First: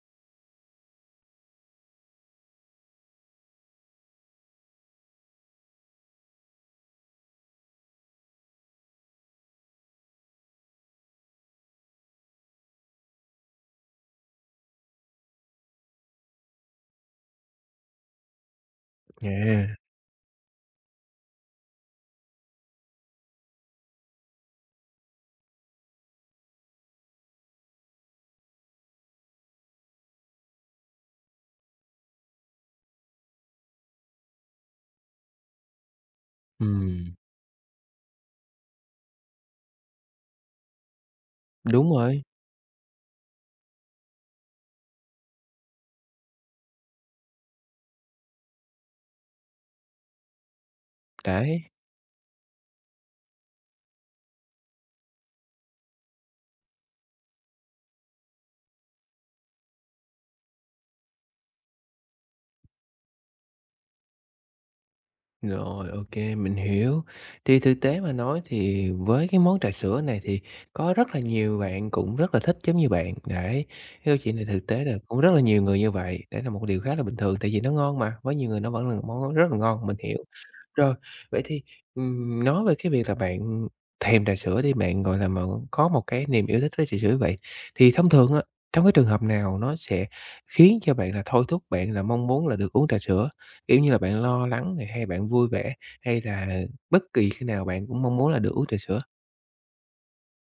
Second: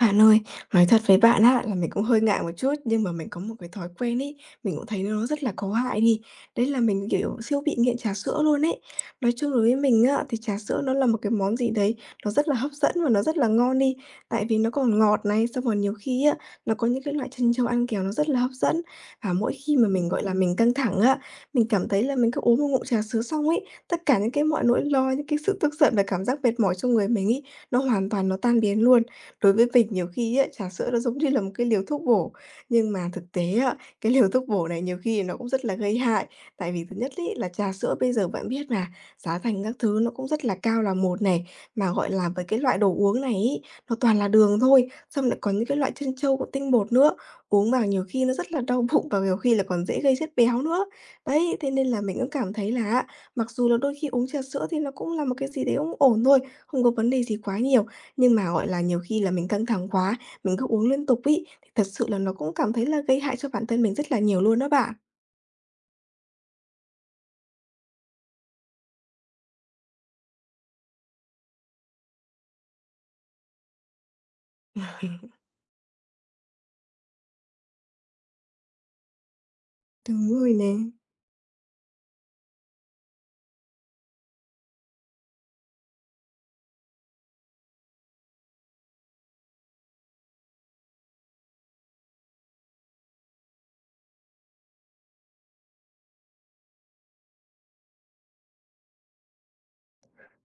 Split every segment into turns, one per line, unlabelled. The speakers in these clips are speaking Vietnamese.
Bạn ơi, nói thật với bạn á là mình cũng hơi ngại một chút, nhưng mà mình có một cái thói quen ấy, mình cũng thấy nó rất là có hại đi. Đấy là mình, kiểu, siêu bị nghiện trà sữa luôn ấy. Nói chung đối với mình á, thì trà sữa nó là một cái món gì đấy nó rất là hấp dẫn và nó rất là ngon đi, tại vì nó còn ngọt này, xong rồi nhiều khi á, nó có những cái loại trân châu ăn kèo nó rất là hấp dẫn. Và mỗi khi
À,
mà mình, gọi là, mình căng thẳng á, mình cảm thấy là mình cứ uống một ngụm trà sữa xong ấy, tất cả những cái mọi nỗi lo, những cái sự tức giận và cảm giác mệt mỏi trong người mình ấy, nó hoàn toàn nó tan biến luôn. Đối với mình nhiều khi á, trà sữa nó giống như là một cái liều thuốc bổ, nhưng mà thực tế á, cái liều thuốc bổ này nhiều khi nó cũng rất là gây hại. Tại vì thứ nhất
ừm,
ấy, là trà sữa bây giờ bạn biết mà, giá thành các thứ nó cũng rất là cao là một này,
đúng
mà, gọi
rồi,
là, với cái loại đồ uống này ấy, nó toàn là đường thôi, xong lại còn những cái loại trân châu của tinh bột nữa, uống vào nhiều khi nó rất là đau bụng và nhiều khi là còn dễ gây chất béo nữa. Đấy,
đấy.
thế nên là mình cũng cảm thấy là mặc dù là đôi khi uống trà sữa thì nó cũng là một cái gì đấy cũng ổn thôi, không có vấn đề gì quá nhiều. Nhưng mà, gọi là, nhiều khi là mình căng thẳng quá, mình cứ uống liên tục ấy, thì thật sự là nó cũng cảm thấy là gây hại cho bản thân mình rất là nhiều luôn đó bạn.
Rồi, ok, mình hiểu. Thì thực tế mà nói thì với cái món trà sữa này thì có rất là nhiều bạn cũng rất là thích giống như bạn, đấy. Cái câu chuyện này thực tế là cũng rất là nhiều người như vậy, đấy là một điều khá là bình thường tại vì nó ngon mà, với nhiều người nó vẫn là một món rất là ngon, mình hiểu.
Đúng rồi nè.
Rồi, vậy thì, nói về cái việc là bạn thèm trà sữa đi, bạn, gọi là, mà có một cái niềm yêu thích với trà sữa vậy, thì thông thường á, trong cái trường hợp nào nó sẽ khiến cho bạn là thôi thúc bạn là mong muốn là được uống trà sữa? Kiểu như là, bạn lo lắng này, hay bạn vui vẻ, hay là bất kỳ khi nào bạn cũng mong muốn là được uống trà sữa?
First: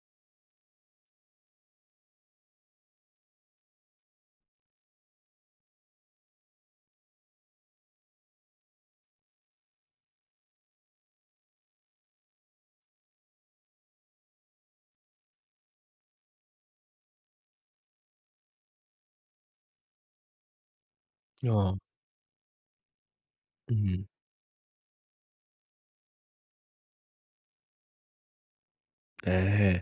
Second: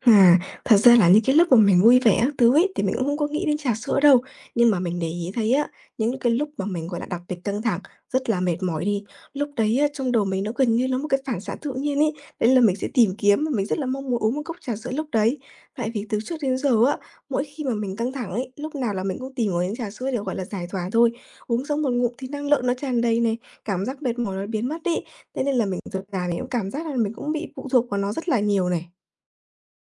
À, thật ra là những cái lúc mà mình vui vẻ các thứ ấy, thì mình cũng không có nghĩ đến trà sữa đâu. Nhưng mà mình để ý thấy á, những cái lúc mà mình, gọi là, đặc biệt căng thẳng, rất là mệt mỏi đi, lúc đấy á, trong đầu mình nó gần như nó một cái phản xạ tự nhiên ấy, đấy là mình sẽ tìm kiếm và mình rất là mong muốn uống một cốc trà sữa lúc đấy. Tại vì từ trước đến giờ á, mỗi khi mà mình căng thẳng ấy, lúc nào là mình cũng tìm uống trà sữa để, gọi là, giải tỏa thôi. Uống
Ờ,
xong một ngụm thì năng lượng nó tràn đầy này, cảm giác
ừm,
mệt mỏi nó biến mất đi. Thế nên là mình dần dà mình cũng cảm giác là mình cũng bị phụ thuộc vào nó rất là nhiều này.
à.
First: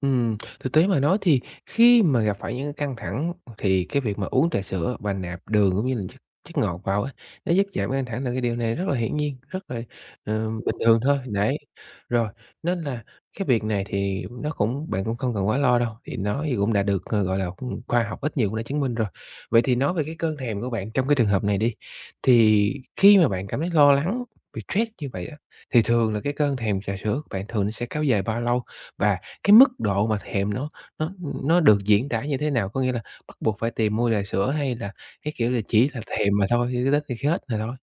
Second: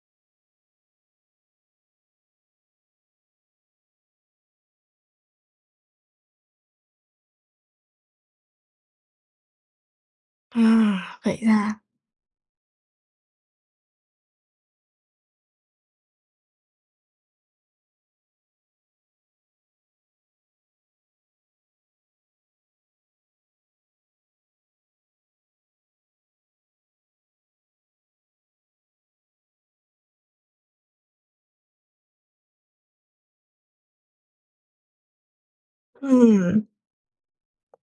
Thực tế mà nói thì khi mà gặp phải những cái căng thẳng thì cái việc mà uống trà sữa và nạp đường cũng như là chất chất ngọt vào á, nó giúp giảm căng thẳng là cái điều này rất là hiển nhiên, rất là, bình thường thôi,
À, vậy
đấy.
ra
Rồi, nên là cái việc này thì nó cũng bạn cũng không cần quá lo đâu, thì nó thì cũng đã được, gọi là, khoa học ít nhiều cũng đã chứng minh rồi. Vậy thì nói về cái cơn thèm của bạn trong cái trường hợp này đi, thì khi mà bạn cảm thấy lo lắng, bị stress như vậy á, thì thường là cái cơn thèm trà sữa của bạn thường nó sẽ kéo dài bao lâu? Và cái mức độ mà thèm nó nó được diễn tả như thế nào? Có nghĩa là bắt buộc phải tìm mua trà sữa hay là cái kiểu là chỉ là thèm mà
ừm,
thôi, cho đến khi hết là thôi?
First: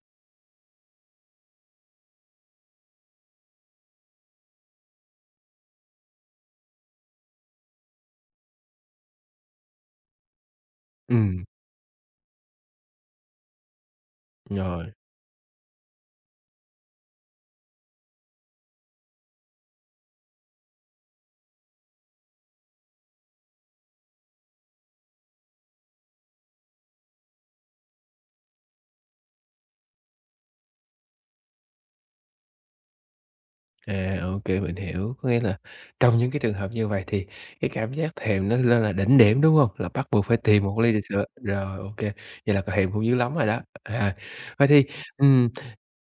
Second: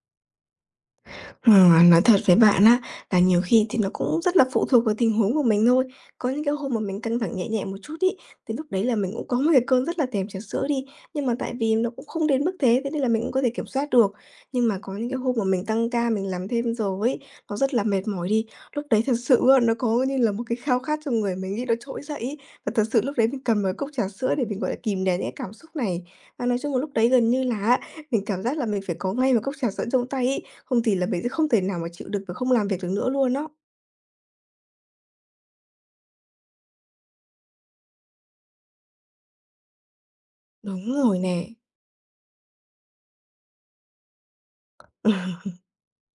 ờ, nói thật với bạn á, là nhiều khi thì nó cũng rất là phụ thuộc vào tình huống của mình thôi. Có những cái hôm mà mình căng thẳng nhẹ nhẹ một chút ấy, thì lúc đấy là mình cũng có một cái cơn rất là thèm trà sữa đi, nhưng mà
Ừm,
tại vì nó cũng không đến mức thế, thế nên là mình cũng có thể kiểm soát được. Nhưng mà
rồi,
có những cái hôm mà mình tăng ca, mình làm thêm giờ ấy, nó rất là mệt mỏi đi, lúc đấy thật sự á, nó có như là một cái khao khát trong người mình đi nó trỗi dậy ấy, và thật sự lúc đấy mình cầm một cốc trà sữa để mình, gọi là, kìm nén những cái cảm xúc này. Và nói chung là lúc đấy gần như là á, mình cảm giác là mình phải có ngay một cốc trà sẵn trong tay ấy, không thì là mình sẽ không thể nào mà chịu đựng và không làm việc được nữa luôn đó.
à, ô kê, mình hiểu. Có nghĩa là trong những cái trường hợp như vậy thì cái cảm giác thèm nó lên là đỉnh điểm, đúng hông? Là bắt buộc phải tìm một
Đúng
ly trà
rồi
sữa.
nè.
Rồi, ô kê, vậy là c thèm cũng dữ lắm rồi đó. À, vậy thì, ừm,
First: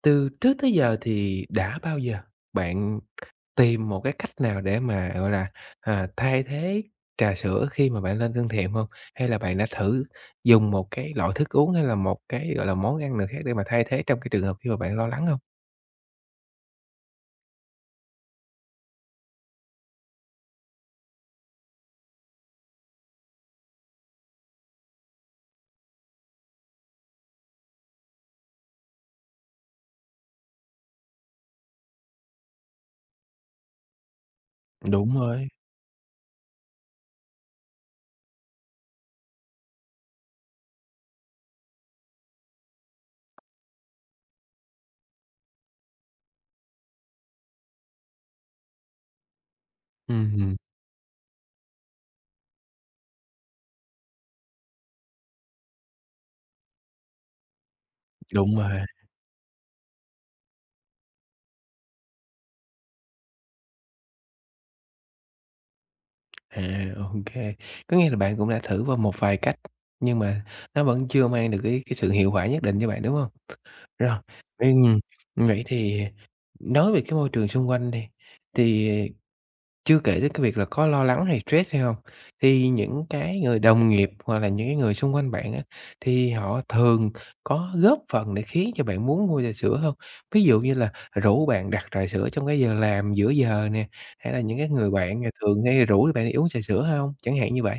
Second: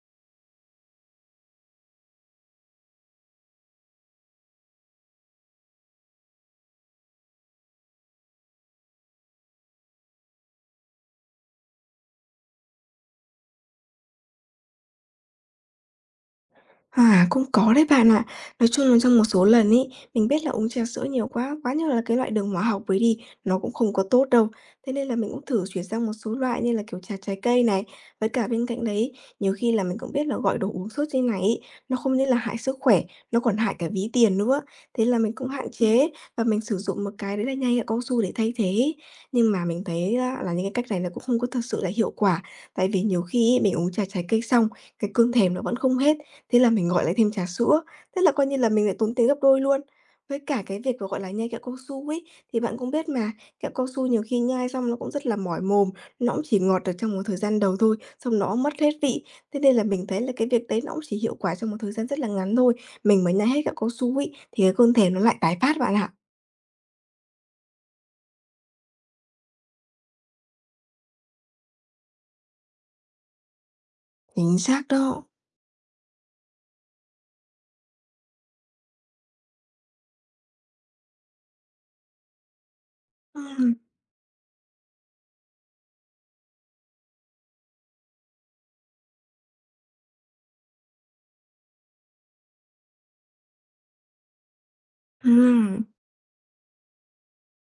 từ trước tới giờ thì đã bao giờ bạn tìm một cái cách nào để mà, gọi là, thay thế trà sữa khi mà bạn lên cân thèm không? Hay là bạn đã thử dùng một cái loại thức uống hay là một cái, gọi là, món ăn nào khác để mà thay thế trong cái trường hợp khi mà bạn lo lắng không?
À, cũng có đấy bạn ạ. Nói chung là trong một số lần ấy, mình biết là uống trà sữa nhiều quá, quá nhiều là cái loại đường hóa học với đi, nó cũng không có tốt đâu. Thế nên là mình cũng thử chuyển sang một số loại như là kiểu trà trái cây này. Với cả bên cạnh đấy, nhiều khi là mình cũng biết là gọi đồ uống sốt trên này ấy, nó không những là hại sức khỏe, nó còn hại cả ví tiền nữa. Thế
Đúng
là mình cũng
rồi,
hạn chế và mình sử dụng một cái đấy là nhai kẹo cao su để thay thế ấy. Nhưng mà mình thấy á, là những cái cách này là cũng không có thật sự là hiệu quả. Tại vì nhiều khi ấy, mình uống trà trái cây xong, cái cơn thèm nó vẫn không hết. Thế là mình gọi lại thêm trà sữa, thế là coi như là mình lại tốn tiền gấp đôi luôn. Với
ừm,
cả cái việc mà, gọi là, nhai kẹo cao su ấy, thì bạn cũng biết mà, kẹo cao su nhiều khi nhai xong nó cũng rất là mỏi mồm, nó cũng chỉ ngọt được trong một thời gian đầu thôi, xong nó
đúng rồi,
mất hết vị. Thế nên là mình thấy là cái việc đấy nó cũng chỉ hiệu quả trong một thời gian rất là ngắn thôi. Mình mà nhai hết kẹo cao su ấy, thì cái cơn thèm nó lại tái phát bạn ạ.
à, OK. Có nghĩa là bạn cũng đã thử vào một vài cách, nhưng mà nó vẫn chưa mang được cái sự hiệu quả nhất định cho bạn, đúng không? Rồi,
Chính xác
ừm,
đó.
vậy thì nói về cái môi trường xung quanh đi, thì chưa kể đến cái việc là có lo lắng hay stress hay không thì những cái người
Ừm,
đồng nghiệp hoặc là những cái người xung quanh bạn á, thì họ thường có góp phần để khiến cho bạn muốn mua trà sữa không? Ví dụ như là rủ bạn đặt trà sữa trong cái giờ làm giữa giờ nè, hay là những cái người bạn ngày thường
ừm.
hay rủ bạn đi uống trà sữa hay không? Chẳng hạn như vậy.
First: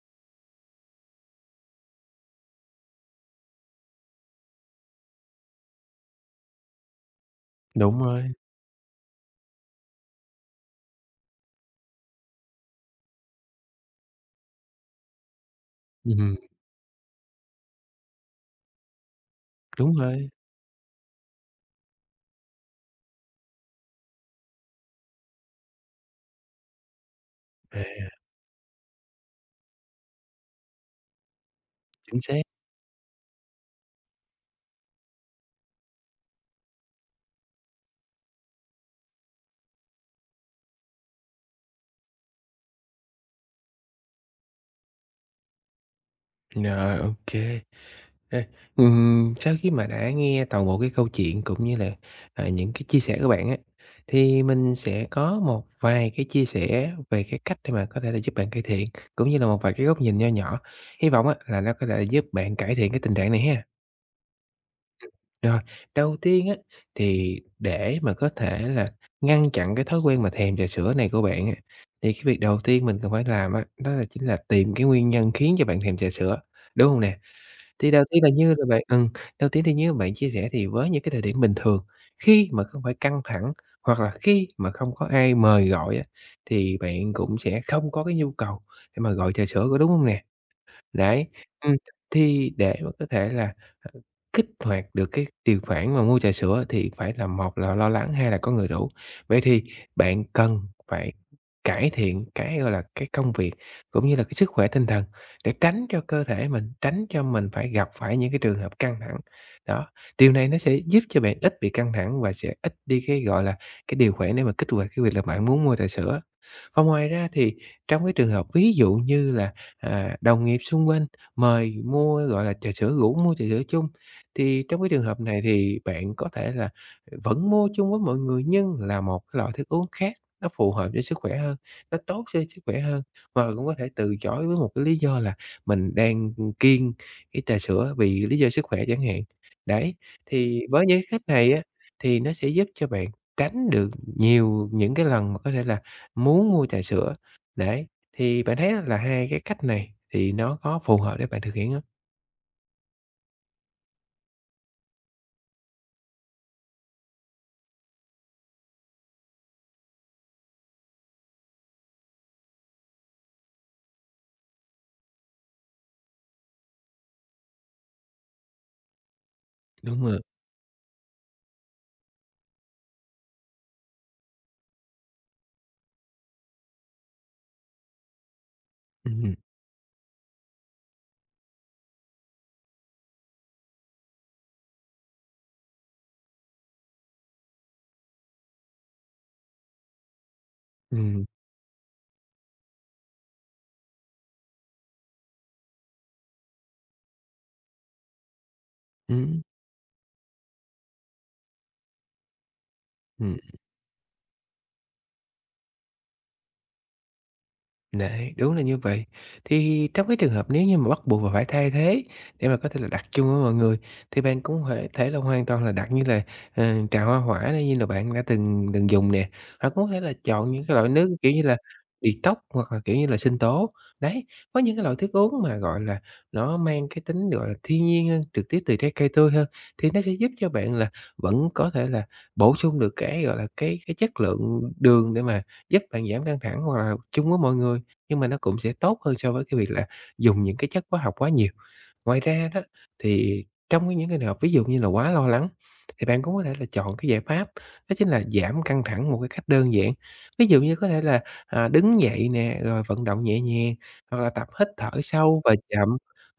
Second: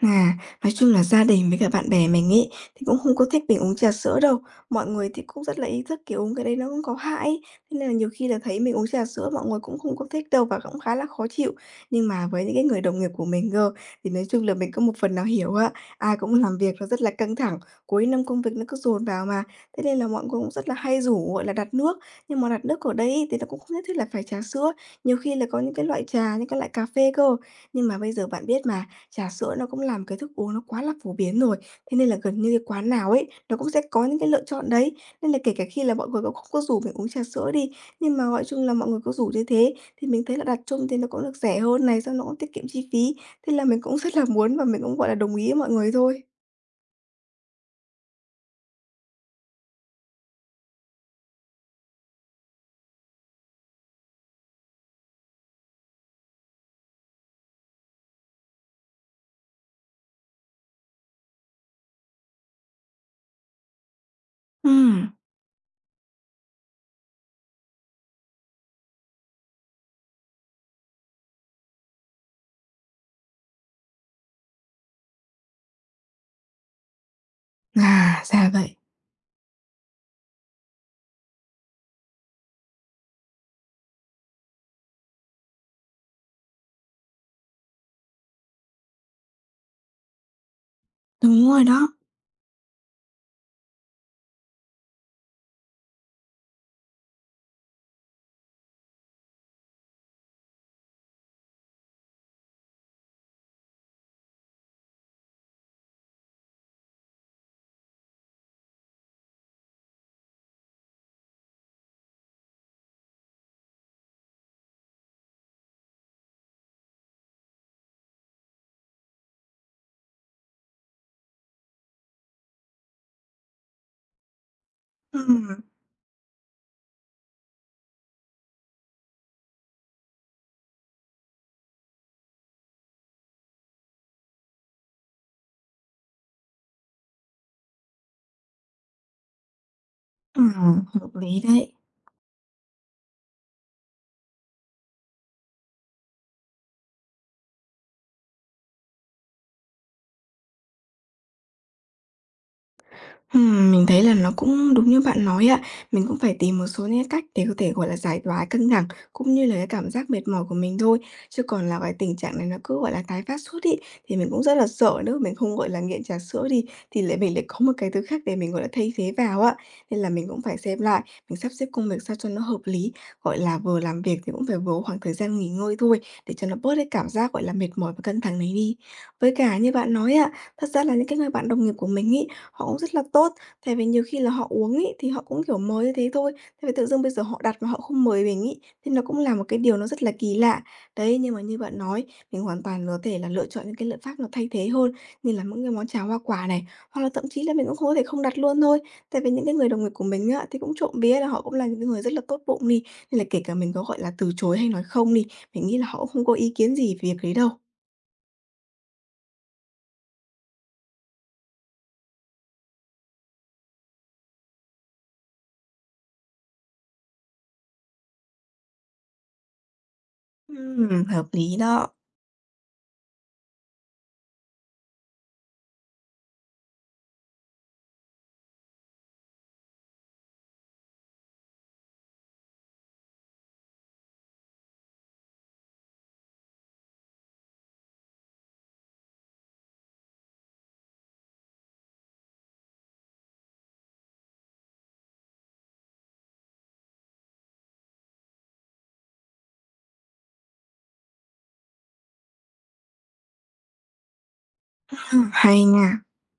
À, nói chung là gia đình với cả bạn bè mình ấy, thì cũng không có thích mình uống trà sữa đâu. Mọi người thì cũng rất là ý thức, kiểu, uống cái đấy nó cũng có hại ấy. Thế nên là
Đúng
nhiều
rồi,
khi là thấy mình uống trà sữa mọi người cũng không có thích đâu và cũng khá là khó chịu. Nhưng mà với những cái người đồng nghiệp của mình cơ, thì nói chung là mình có một phần nào hiểu á, ai cũng
ừm,
làm việc nó rất là căng thẳng, cuối năm công việc nó cứ dồn vào mà. Thế
đúng
nên là mọi
rồi,
người cũng rất là hay rủ, gọi là, đặt nước, nhưng mà đặt nước ở đây ấy thì nó cũng không nhất thiết là phải trà sữa, nhiều khi là có những cái loại trà, những cái loại cà phê cơ.
à,
Nhưng mà bây giờ bạn biết mà, trà sữa nó cũng làm cái thức uống nó quá là phổ biến rồi, thế nên là
chính xác.
gần như cái quán nào ấy, nó cũng sẽ có những cái lựa chọn đấy. Nên là kể cả khi là mọi người cũng không có rủ mình uống trà sữa đi, nhưng mà, gọi chung là, mọi người có rủ như thế thì mình thấy là đặt chung thì nó cũng được rẻ hơn này, xong nó cũng tiết kiệm chi phí. Thế là mình cũng rất là muốn và mình cũng, gọi là, đồng ý với mọi người thôi.
Rồi, ok. À, sau khi mà đã nghe toàn bộ cái câu chuyện cũng như là, những cái chia sẻ của bạn á, thì mình sẽ có một vài cái chia sẻ về cái cách để mà có thể là giúp bạn cải thiện, cũng như là một vài cái góc nhìn nho nhỏ. Hy vọng á là nó có thể giúp bạn cải thiện cái tình trạng này ha.
Ừm,
Rồi, đầu tiên á, thì để mà có thể là ngăn chặn cái thói quen mà thèm trà sữa này của bạn á, thì cái việc đầu tiên mình cần phải làm á, đó là chính là tìm cái nguyên nhân khiến cho bạn thèm trà sữa, đúng không nè? Thì đầu
à,
tiên là
ra
như là
vậy.
bạn, đầu tiên thì như bạn chia sẻ thì với những cái thời điểm bình thường, khi mà không phải căng thẳng hoặc là khi mà không có ai mời gọi á, thì bạn cũng sẽ không có cái nhu cầu để mà gọi trà sữa, có đúng không nè? Đấy,
Đúng rồi
ừm,
đó.
thì để mà có thể là, ờ, kích hoạt được cái điều khoản mà mua trà sữa thì phải là một là lo lắng, hai là có người rủ. Vậy thì bạn cần phải cải thiện cái, gọi là, cái công việc cũng như là cái sức khỏe tinh thần để tránh cho cơ thể mình, tránh cho mình phải gặp phải những cái trường hợp căng thẳng. Đó, điều này nó sẽ giúp cho bạn ít bị căng thẳng và sẽ ít đi cái, gọi là, cái điều khoản để mà kích hoạt cái việc là bạn muốn mua trà sữa. Và ngoài ra thì trong cái trường hợp ví dụ như là, đồng nghiệp xung quanh mời mua, gọi là, trà sữa rủ mua trà sữa chung, thì trong cái trường hợp này
Ừm.
thì bạn có thể là vẫn mua chung với mọi người nhưng là một cái loại thức uống khác nó phù hợp cho sức khỏe hơn, nó tốt cho sức khỏe hơn. Hoặc là cũng có thể từ chối với một cái lý do là mình đang kiêng cái trà sữa vì lý do sức khỏe chẳng hạn. Đấy, thì
Ừm,
với những cái
hợp
cách
lý
này á,
đấy.
thì nó sẽ giúp cho bạn tránh được nhiều những cái lần mà có thể là muốn mua trà sữa. Đấy, thì bạn thấy là hai cái cách này thì nó có phù hợp để bạn thực hiện không?
Mình thấy là nó cũng đúng như bạn nói ạ. Mình cũng phải tìm một số những cách để có thể, gọi là, giải tỏa căng thẳng, cũng như là cái cảm giác mệt mỏi của mình thôi. Chứ còn là cái tình trạng này nó cứ, gọi là, tái phát suốt ấy, thì mình cũng rất là sợ nếu mình không, gọi là, nghiện trà sữa đi, thì lại mình có một cái thứ khác để mình, gọi là, thay thế vào á. Nên
Đúng
là
rồi.
mình cũng phải xem lại, mình sắp xếp công việc sao cho nó hợp lý, gọi là, vừa làm việc thì cũng phải vừa có khoảng thời gian nghỉ ngơi thôi, để cho nó bớt cái cảm giác, gọi là, mệt mỏi và căng thẳng này đi.
Ừm,
Với
ừm,
cả như bạn nói ạ, thật ra là những cái người bạn đồng nghiệp của mình ấy, họ cũng rất là tốt, tại vì nhiều khi là họ uống ấy, thì họ cũng, kiểu, mới như thế thôi, thế vì tự dưng bây giờ họ đặt mà họ không mời mình ấy, thì nó cũng là một cái điều nó rất là kỳ lạ. Đấy,
ừm,
nhưng mà như bạn nói, mình hoàn toàn có thể là lựa chọn những cái liệu pháp nó thay thế hơn, như là những cái món cháo hoa quả này, hoặc là thậm chí là mình cũng không có thể không đặt luôn thôi. Tại vì những cái người đồng nghiệp của mình á, thì cũng trộm vía là họ cũng là những cái người rất là tốt bụng đi, nên là
ừm.
kể cả mình có, gọi là, từ chối hay nói không đi, mình nghĩ là họ cũng không có ý kiến gì về việc đấy đâu.
Đấy, đúng là như vậy. Thì trong cái trường hợp nếu như mà bắt buộc mà phải thay thế để mà có thể là đặt chung với mọi người thì bạn cũng có thể là hoàn toàn là đặt như là, ờ, trà hoa hỏa này như là bạn đã từng từng dùng nè, hoặc cũng có thể là chọn những cái loại nước,
Hợp
kiểu như
lý
là,
đó.
detox hoặc là, kiểu như là, sinh tố. Đấy, có những cái loại thức uống mà, gọi là, nó mang cái tính, gọi là, thiên nhiên hơn, trực tiếp từ trái cây tươi hơn thì nó sẽ giúp cho bạn là vẫn có thể là bổ sung được cái, gọi là, cái chất lượng đường để mà giúp bạn giảm căng thẳng hoặc là chung với mọi người nhưng mà nó cũng sẽ tốt hơn so với cái việc là dùng những cái chất hóa học quá nhiều. Ngoài ra đó, thì trong cái những cái trường hợp ví dụ như là quá lo lắng, thì bạn cũng có thể là chọn cái giải pháp đó chính là giảm căng thẳng một cái cách đơn giản. Ví dụ như có thể là, đứng dậy nè, rồi vận động nhẹ nhàng, hoặc là tập hít thở sâu và
Hay nha.
chậm,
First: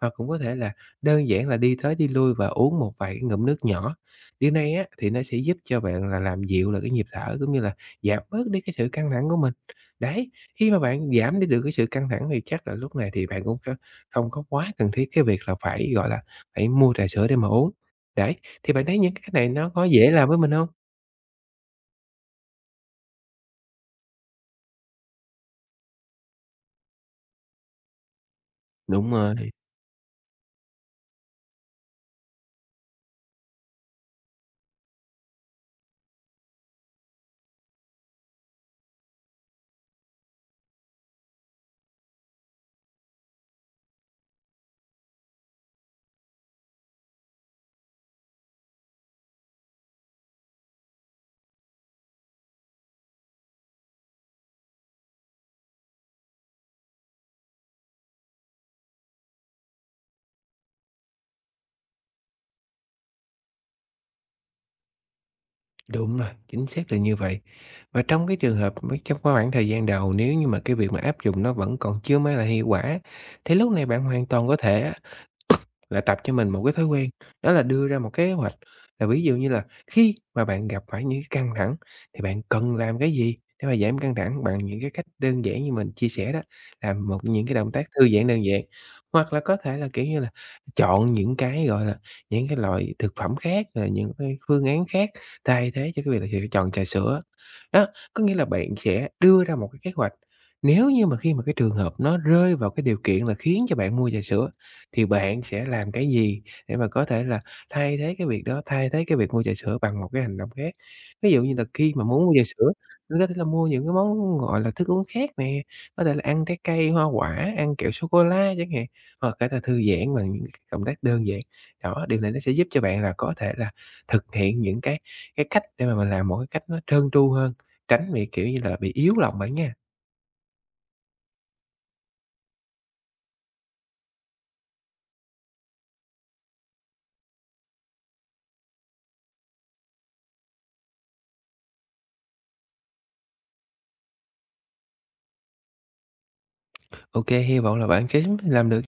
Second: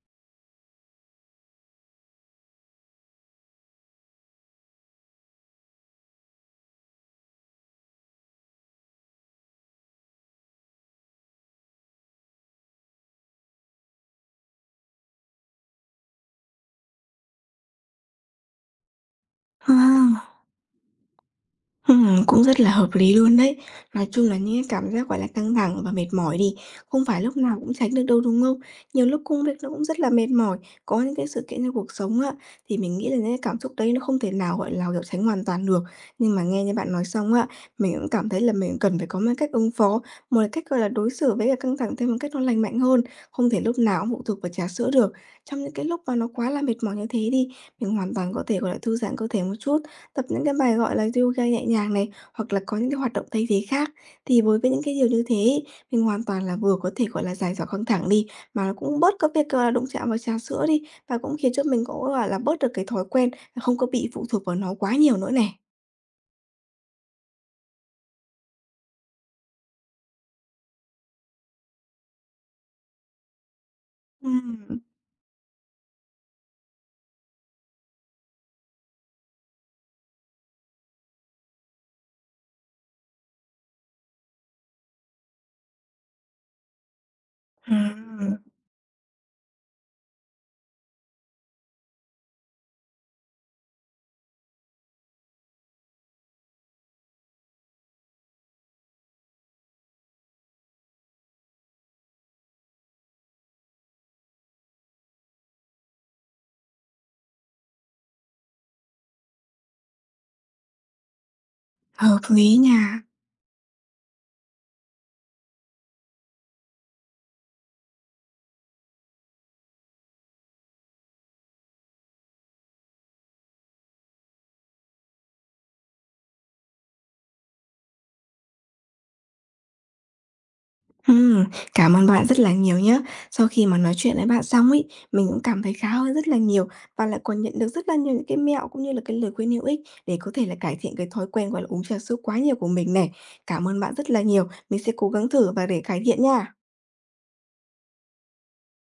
hoặc cũng có thể là đơn giản là đi tới đi lui và uống một vài cái ngụm nước nhỏ. Điều này á, thì nó sẽ giúp cho bạn là làm dịu là cái nhịp thở cũng như là giảm bớt đi cái sự căng thẳng của mình. Đấy, khi mà bạn giảm đi được cái sự căng thẳng thì chắc là lúc này thì bạn cũng có không có quá cần thiết cái việc là phải, gọi là, phải mua trà sữa để mà uống. Đấy, thì bạn thấy những cái này nó có dễ làm
À.
với mình không?
Cũng rất là hợp lý luôn đấy. Nói chung là những cái cảm giác, gọi là, căng thẳng và mệt mỏi đi, không phải lúc nào cũng tránh được đâu, đúng không? Nhiều
Đúng
lúc công
rồi,
việc nó cũng rất là mệt mỏi, có những cái sự kiện trong cuộc sống á, thì mình nghĩ là những cái cảm xúc đấy nó không thể nào, gọi là, kiểu, tránh hoàn toàn được. Nhưng mà nghe như bạn nói xong á, mình cũng cảm thấy là mình cần phải có một cái cách ứng phó, một cái cách, gọi là, đối xử với cả căng thẳng theo một cách nó lành mạnh hơn, không thể lúc nào cũng phụ thuộc vào trà sữa được. Trong những cái lúc mà nó quá là mệt mỏi như thế đi, mình hoàn toàn có thể, gọi là, thư giãn cơ thể một chút, tập những cái bài, gọi là, yoga nhẹ nhàng này, hoặc là có những cái hoạt động thay thế khác. Thì đối với những cái điều như thế ấy, mình hoàn toàn là vừa có thể, gọi là, giải tỏa căng thẳng đi, mà nó cũng bớt cái việc, gọi là, đụng chạm vào trà sữa đi, và cũng khiến cho mình cũng, gọi là, bớt được cái thói quen, không có bị phụ thuộc vào nó quá nhiều nữa này.
đúng rồi, chính xác là như vậy. Và trong cái trường hợp mấy trong cái khoảng thời gian đầu nếu như mà cái việc mà áp dụng nó vẫn còn chưa mang lại hiệu quả, thì lúc này bạn hoàn toàn có
Ừm,
thể lại tập cho mình một cái thói quen, đó là đưa ra một kế hoạch, là ví dụ như là khi mà bạn gặp phải những cái căng thẳng thì bạn cần làm cái gì để mà giảm căng thẳng bằng những cái cách đơn giản như mình chia sẻ đó, làm một những cái động tác
à,
thư giãn đơn giản. Hoặc là có thể là, kiểu như là, chọn những cái, gọi là, những cái loại thực phẩm khác, là những cái phương án khác thay thế cho cái việc là việc chọn trà sữa. Đó, có nghĩa là bạn sẽ đưa ra một cái kế hoạch, nếu như mà khi mà cái trường hợp nó rơi vào cái điều kiện là khiến cho bạn mua trà sữa thì bạn sẽ làm cái gì để mà có thể là thay thế cái việc đó, thay thế cái việc mua trà sữa bằng một cái hành động khác? Ví dụ như là khi mà
hợp
muốn mua trà
lý
sữa,
nha.
mình có thể là mua những cái món, gọi là, thức uống khác nè, có thể là ăn trái cây, hoa quả, ăn kẹo sô cô la chẳng hạn, hoặc có thể là thư giãn bằng những cái động tác đơn giản. Đó, điều này nó sẽ giúp cho bạn là có thể là thực hiện những cái cách để mà mình làm một cái cách nó trơn tru hơn, tránh bị, kiểu như là, bị yếu lòng bạn nha.
Ừm, cảm ơn bạn rất là nhiều nhé. Sau khi mà nói chuyện với bạn xong ấy, mình cũng cảm thấy khá hơn rất là nhiều và lại còn nhận được rất là nhiều những cái mẹo cũng như là cái lời khuyên hữu ích để có thể là cải thiện cái thói quen, gọi là, uống trà sữa quá nhiều của mình này. Cảm ơn bạn rất là nhiều, mình sẽ cố gắng thử và để cải thiện nha.
Ok, hy vọng là bạn sẽ làm được.